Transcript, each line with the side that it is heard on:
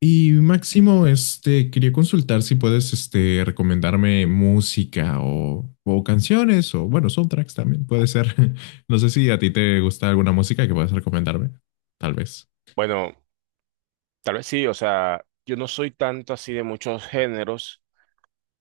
left: Y Máximo, quería consultar si puedes, recomendarme música o, canciones o, bueno, soundtracks también puede ser. No sé si a ti te gusta alguna música que puedas recomendarme, tal vez.
right: Bueno, tal vez sí, o sea, yo no soy tanto así de muchos géneros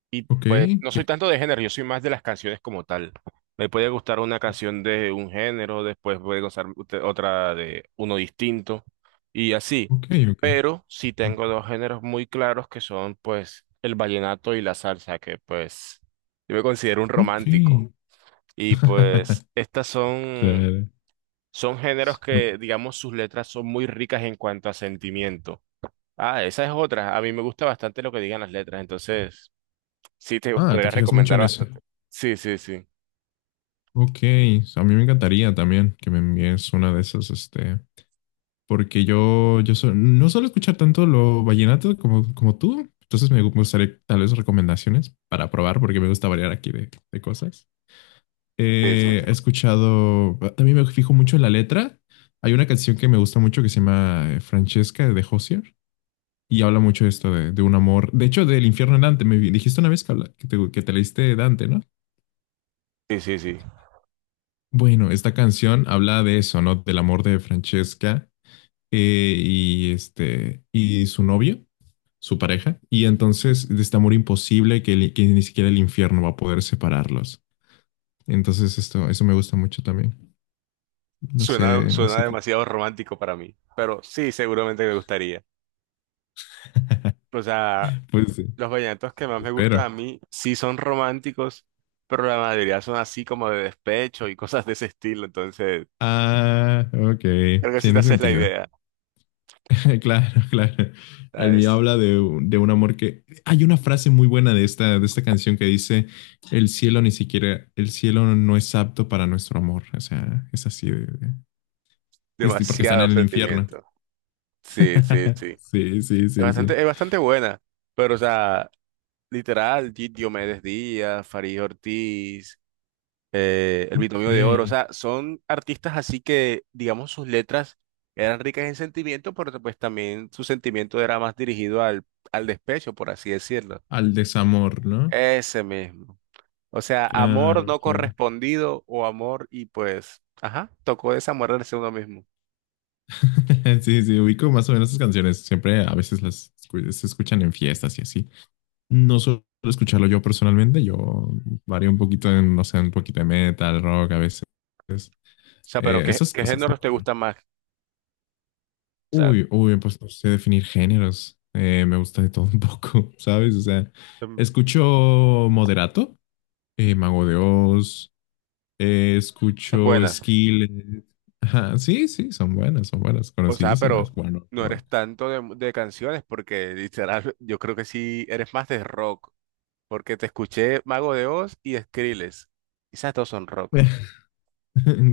right: y
left: Ok,
right: pues no soy
left: que,
right: tanto de género, yo soy más de las canciones como tal. Me puede gustar una
left: ok,
right: canción de un género, después puede gustar otra de uno distinto y así.
left: ok,
right: Pero sí tengo dos géneros muy claros que son pues el vallenato y la salsa, que pues yo me considero un romántico.
left: ok.
right: Y pues
left: Claro.
right: son géneros que digamos sus letras son muy ricas en cuanto a sentimiento. Ah, esa es otra. A mí me gusta bastante lo que digan las letras, entonces sí te
left: Ah,
right: podría
left: te fijas mucho
right: recomendar
left: en eso.
right: bastante. Sí, sí, sí.
left: Ok, a mí me encantaría también que me envíes una de esas. Porque yo no suelo escuchar tanto lo vallenato como, tú, entonces me gustaría tal vez recomendaciones para probar, porque me gusta variar aquí de, cosas.
right: Sí, sí,
left: Eh,
right: sí.
left: he escuchado, también me fijo mucho en la letra. Hay una canción que me gusta mucho que se llama Francesca de Hozier y habla mucho de esto de, un amor, de hecho del infierno en Dante, dijiste una vez que te leíste Dante, ¿no?
right: Sí, sí, sí.
left: Bueno, esta canción habla de eso, ¿no? Del amor de Francesca y y su novio, su pareja, y entonces de este amor imposible que ni siquiera el infierno va a poder separarlos. Entonces esto, eso me gusta mucho también. No
right: Suena,
left: sé, no
right: suena
left: sé qué.
right: demasiado romántico para mí, pero sí, seguramente me gustaría. O sea,
left: Pues sí,
right: los vallenatos que más me gustan
left: espero.
right: a mí sí son románticos, pero la mayoría son así como de despecho y cosas de ese estilo, entonces
left: Ah, ok,
right: creo que sí te
left: tiene
right: haces la
left: sentido.
right: idea.
left: Claro, claro.
right: O sea,
left: El mío
right: es
left: habla de, de un amor que. Hay una frase muy buena de esta canción que dice, el cielo ni siquiera, el cielo no es apto para nuestro amor. O sea, es así es porque están
right: demasiado
left: en el infierno.
right: sentimiento. Sí, sí, sí.
left: Sí, sí,
right: Es
left: sí, sí.
right: bastante, es bastante buena, pero o sea, literal, Diomedes Díaz, Farid Ortiz, El
left: Ok.
right: Binomio de Oro, o sea, son artistas así que, digamos, sus letras eran ricas en sentimiento, pero pues también su sentimiento era más dirigido al, al despecho, por así decirlo.
left: Al desamor, ¿no?
right: Ese mismo. O sea, amor
left: Claro,
right: no
left: claro.
right: correspondido o amor y pues, ajá, tocó desamorarse uno mismo. O
left: Sí, sí, ubico más o menos esas canciones. Siempre a veces se escuchan en fiestas y así. No suelo escucharlo yo personalmente. Yo varío un poquito en, no sé, un poquito de metal, rock a veces.
right: sea, pero
left: Eh,
right: ¿qué,
left: esas
right: qué
left: cosas, ¿no?
right: géneros te
left: Pero,
right: gustan más? O sea,
left: uy, uy, pues no sé definir géneros. Me gusta de todo un poco, ¿sabes? O sea,
right: em,
left: escucho moderato, Mago de Oz,
right: esa es
left: escucho
right: buena.
left: Skillet. Ajá, sí, sí, son buenas,
right: O sea,
left: conocidísimas.
right: pero
left: Bueno,
right: no
left: rock.
right: eres tanto de canciones, porque literal, yo creo que sí eres más de rock, porque te escuché Mago de Oz y Skrillex. Esas dos son rock.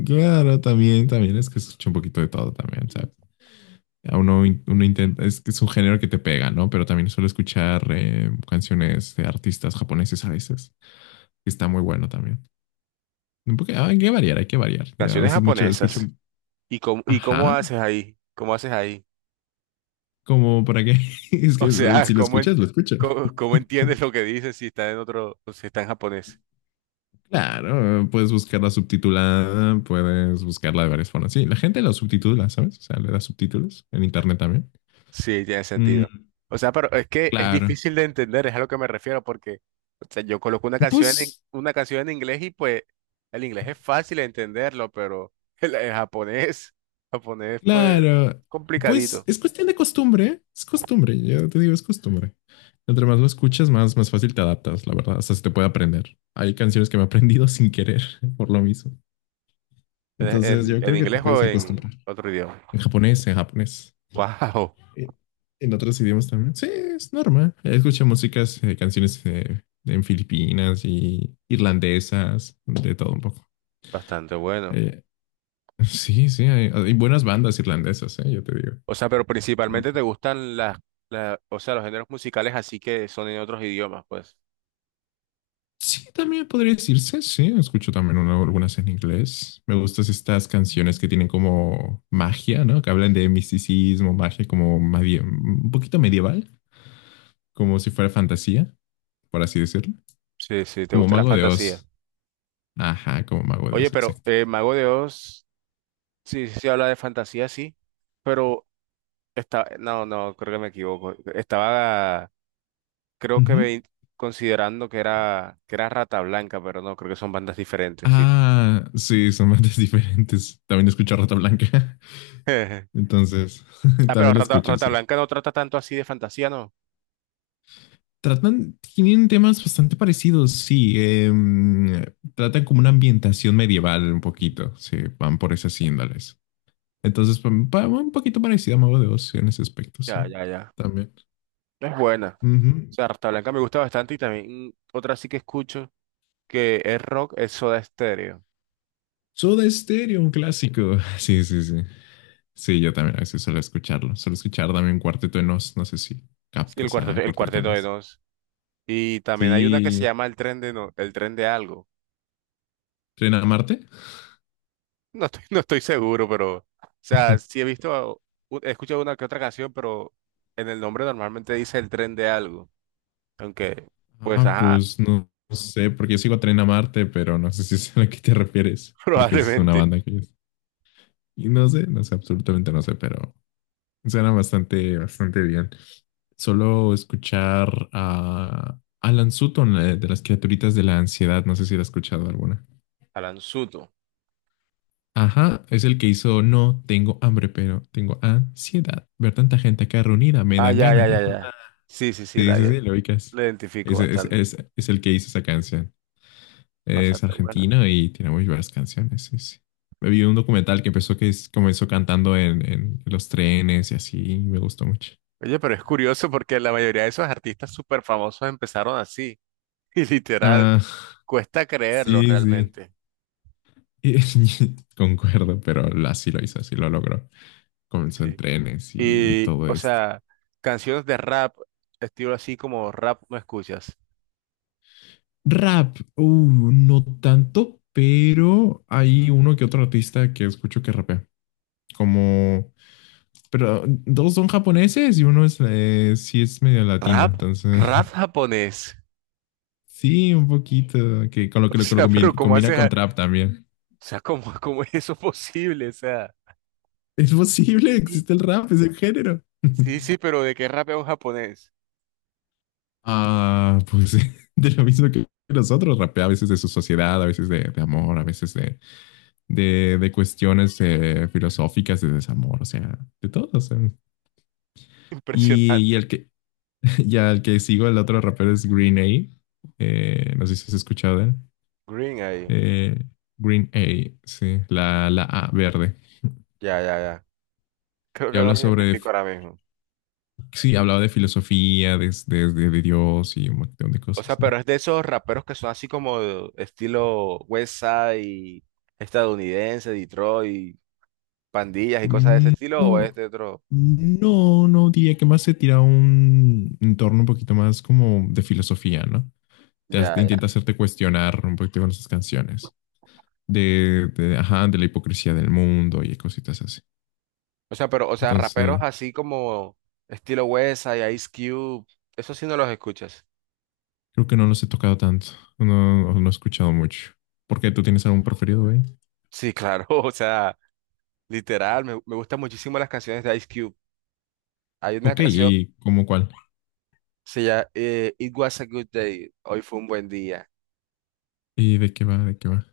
left: Claro, también, también es que escucho un poquito de todo también, ¿sabes? A uno, uno intenta, es que es un género que te pega, ¿no? Pero también suelo escuchar canciones de artistas japoneses a veces, que está muy bueno también. Un poco, ah, hay que variar, hay que variar. Ya a
right: Canciones
left: veces mucho escucho,
right: japonesas. ¿Y cómo
left: ajá,
right: haces ahí? ¿Cómo haces ahí?
left: como para qué, es
right: O
left: que
right: sea,
left: si lo escuchas, lo escucho.
right: ¿cómo, cómo entiendes lo que dices si está en otro, si está en japonés?
left: Claro, puedes buscarla subtitulada, puedes buscarla de varias formas. Sí, la gente la subtitula, ¿sabes? O sea, le da subtítulos en internet también.
right: Sí, tiene sentido.
left: Mm,
right: O sea, pero es que es
left: claro.
right: difícil de entender, es a lo que me refiero, porque o sea, yo coloco
left: Pues,
right: una canción en inglés y pues el inglés es fácil de entenderlo, pero el japonés, japonés pues
left: claro. Pues
right: complicadito.
left: es cuestión de costumbre. Es costumbre, yo te digo, es costumbre. Entre más lo escuchas, más fácil te adaptas, la verdad. Hasta se te puede aprender. Hay canciones que me he aprendido sin querer por lo mismo. Entonces, yo
right: En
left: creo que te
right: inglés
left: puedes
right: o en
left: acostumbrar.
right: otro idioma.
left: En japonés, en japonés.
right: Wow,
left: Eh, En otros idiomas también. Sí, es normal. Escucho músicas, canciones en Filipinas y irlandesas, de todo un poco.
right: bastante bueno.
left: Eh, sí, sí, hay buenas bandas irlandesas, yo te digo.
right: O sea, pero principalmente
left: Entonces,
right: te gustan o sea, los géneros musicales así que son en otros idiomas, pues.
left: sí, también podría decirse, sí, escucho también algunas en inglés. Me gustan estas canciones que tienen como magia, ¿no? Que hablan de misticismo, magia como un poquito medieval, como si fuera fantasía, por así decirlo.
right: Sí, sí, te
left: Como
right: gusta la
left: Mago de
right: fantasía.
left: Oz. Ajá, como Mago de
right: Oye,
left: Oz,
right: pero
left: exacto.
right: Mago de Oz. Sí, sí, sí, habla de fantasía, sí, pero está, no, no, creo que me equivoco. Estaba, creo que ve- considerando que era Rata Blanca, pero no, creo que son bandas diferentes, sí.
left: Ah, sí, son bandas diferentes. También escucho a Rata Blanca. Entonces,
right: Ah, pero
left: también lo
right: Rata,
left: escucho,
right: Rata
left: sí.
right: Blanca no trata tanto así de fantasía, ¿no?
left: Tratan, tienen temas bastante parecidos, sí. Tratan como una ambientación medieval un poquito, sí, van por esas índoles. Entonces, un poquito parecida a Mago de Oz sí, en ese aspecto, sí,
right: Ya, ya, ya.
left: también.
right: Es buena. O
left: Ujú.
right: sea, Rata Blanca me gusta bastante y también otra sí que escucho que es rock, es Soda Stereo.
left: Soda Stereo, un clásico. Sí, sí, sí. Sí, yo también a veces suelo escucharlo. Suelo escuchar también Cuarteto de Nos, no sé si
right: Sí, el
left: captas
right: cuarteto,
left: a
right: el
left: Cuarteto de
right: cuarteto de
left: Nos.
right: Nos. Y también hay una que se
left: Sí,
right: llama El Tren de No, El Tren de Algo.
left: ¿Tren a Marte?
right: No estoy seguro, pero, o sea, sí he visto, he escuchado una que otra canción, pero en el nombre normalmente dice el tren de algo. Aunque, pues,
left: Ah,
right: ajá,
left: pues no, no sé, porque yo sigo Tren a Marte, pero no sé si es a la que te refieres, porque es una
right: probablemente.
left: banda que. Y no sé, no sé, absolutamente no sé, pero suena bastante, bastante bien. Solo escuchar a Alan Sutton, de las criaturitas de la ansiedad, no sé si la has escuchado alguna.
right: Alan Suto.
left: Ajá, es el que hizo No tengo hambre, pero tengo ansiedad. Ver tanta gente acá reunida me
right: Ah,
left: dan
right: ya, ya,
left: ganas de
right: ya, ya.
left: fumar.
right: Sí, sí, sí,
left: Sí, sí, sí, lo ubicas.
right: la identifico
left: Es, es,
right: bastante.
left: es, es el que hizo esa canción. Es
right: Bastante buena.
left: argentino y tiene muy buenas canciones. Sí, sí. Me vi un documental que empezó comenzó cantando en los trenes y así, y me gustó mucho.
right: Oye, pero es curioso porque la mayoría de esos artistas súper famosos empezaron así. Y literal,
left: Ah,
right: cuesta creerlo
left: sí, sí.
right: realmente.
left: Y- Concuerdo, pero así lo hizo, así lo logró. Comenzó en
right: Sí.
left: trenes y
right: Y,
left: todo
right: o
left: esto.
right: sea, canciones de rap, estilo así como rap, ¿no escuchas?
left: Rap, no tanto, pero hay uno que otro artista que escucho que rapea. Como, pero dos son japoneses y uno es, sí es medio latino,
right: Rap,
left: entonces
right: rap japonés.
left: sí, un poquito, que con lo que
right: O
left: lo, que lo
right: sea,
left: combina,
right: pero ¿cómo
left: combina
right: haces?
left: con trap también.
right: O sea, ¿cómo es eso posible? O sea,
left: Es posible,
right: y-
left: existe el rap, es el género.
right: sí, sí, pero ¿de qué rap es un japonés?
left: Ah, pues de lo mismo que nosotros, rapea a veces de su sociedad, a veces de, amor, a veces de cuestiones filosóficas, de desamor, o sea, de todo. O sea. Y
right: Impresionante.
left: el que, ya el que sigo, el otro rapero es Green A. No sé si has escuchado de él.
right: Green ahí.
left: Eh, Green A, sí, la A verde,
right: Ya, ya, ya. Creo
left: que
right: que no
left: habla
right: lo
left: sobre
right: identifico ahora mismo.
left: sí, hablaba de filosofía, de Dios y un montón de
right: O sea,
left: cosas, ¿no?
right: pero es de esos raperos que son así como de estilo West Side, estadounidense, Detroit, pandillas y cosas de ese estilo, o es
left: No,
right: de otro.
left: no, no, diría que más se tira a un entorno un poquito más como de filosofía, ¿no? Te hace-
right: Ya, ya.
left: intenta hacerte cuestionar un poquito con esas canciones. De, ajá, de la hipocresía del mundo y cositas así.
right: O sea, pero, o sea, raperos
left: Entonces,
right: así como estilo West Side, Ice Cube, eso sí no los escuchas.
left: creo que no los he tocado tanto. No, no he escuchado mucho. ¿Por qué? ¿Tú tienes algún preferido, eh?
right: Sí, claro, o sea, literal, me gustan muchísimo las canciones de Ice Cube. Hay una
left: Ok,
right: canción,
left: ¿y cómo cuál?
right: se llama It Was a Good Day, hoy fue un buen día.
left: ¿Y de qué va? ¿De qué va?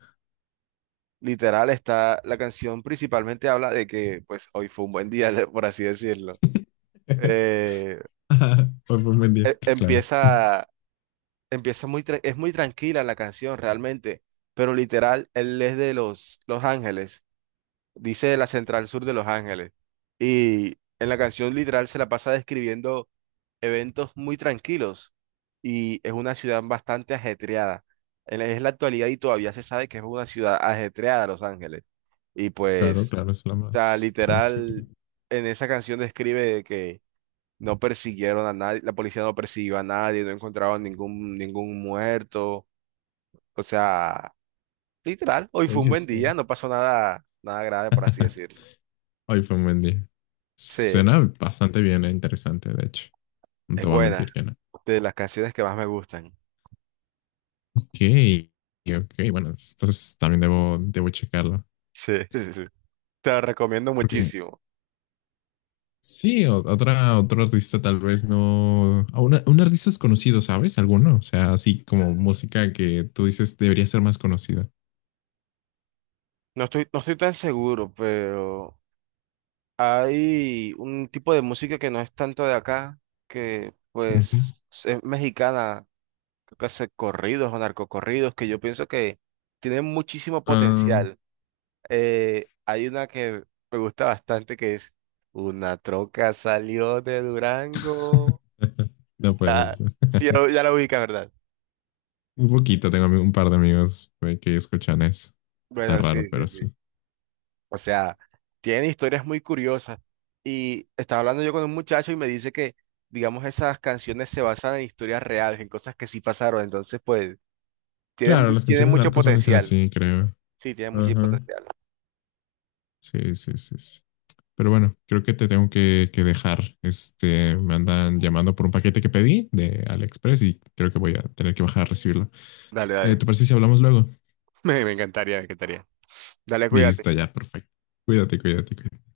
right: Literal, está, la canción principalmente habla de que, pues, hoy fue un buen día, por así decirlo. Eh,
left: Ajá, Hoy fue un buen día. Claro,
right: empieza, es muy tranquila la canción realmente, pero literal, él es de Los Ángeles, dice de la Central Sur de Los Ángeles. Y en la canción literal se la pasa describiendo eventos muy tranquilos y es una ciudad bastante ajetreada. Es la actualidad y todavía se sabe que es una ciudad ajetreada, Los Ángeles. Y
left: claro,
right: pues,
left: claro, es la
right: o sea,
left: más, es la más agitada.
right: literal, en esa canción describe que no persiguieron a nadie, la policía no persiguió a nadie, no encontraron ningún muerto. O sea, literal, hoy fue un
left: Oye,
right: buen
left: está.
right: día, no pasó nada, nada grave, por así decirlo.
left: Hoy fue un buen día.
right: Sí,
left: Suena bastante bien e interesante, de hecho. No te
right: es
left: voy a mentir
right: buena,
left: que no.
right: de las canciones que más me gustan.
left: Ok, ok, bueno, entonces también debo checarlo.
right: Sí, sí, sí. Te la recomiendo
left: Porque
right: muchísimo.
left: sí, otra, otro artista tal vez no. A un artista es conocido, ¿sabes? Alguno. O sea, así como música que tú dices debería ser más conocida.
right: No estoy tan seguro, pero hay un tipo de música que no es tanto de acá, que
left: Ujú.
right: pues es mexicana, creo que hace corridos o narcocorridos, que yo pienso que tienen muchísimo
left: Ah,
right: potencial. Hay una que me gusta bastante que es Una troca salió de Durango.
left: no puede
right: Ya,
left: ser.
right: sí, ya la ubicas, ¿verdad?
left: Un poquito, tengo un par de amigos que escuchan eso. Está
right: Bueno,
left: raro,
right: sí, sí,
left: pero
right: sí.
left: sí.
right: O sea, tienen historias muy curiosas. Y estaba hablando yo con un muchacho y me dice que, digamos, esas canciones se basan en historias reales, en cosas que sí pasaron. Entonces, pues,
left: Claro, las
right: tienen
left: canciones de
right: mucho
left: narcos suelen ser
right: potencial.
left: así, creo.
right: Sí, tienen mucho
left: Ajá.
right: potencial.
left: Sí, sí, sí, sí. Pero bueno, creo que te tengo que dejar. Me andan llamando por un paquete que pedí de AliExpress y creo que voy a tener que bajar a recibirlo.
right: Dale,
left: Eh,
right: dale.
left: ¿te parece si hablamos luego?
right: Me encantaría, me encantaría. Dale,
left: Listo,
right: cuídate.
left: ya, perfecto. Cuídate, cuídate, cuídate.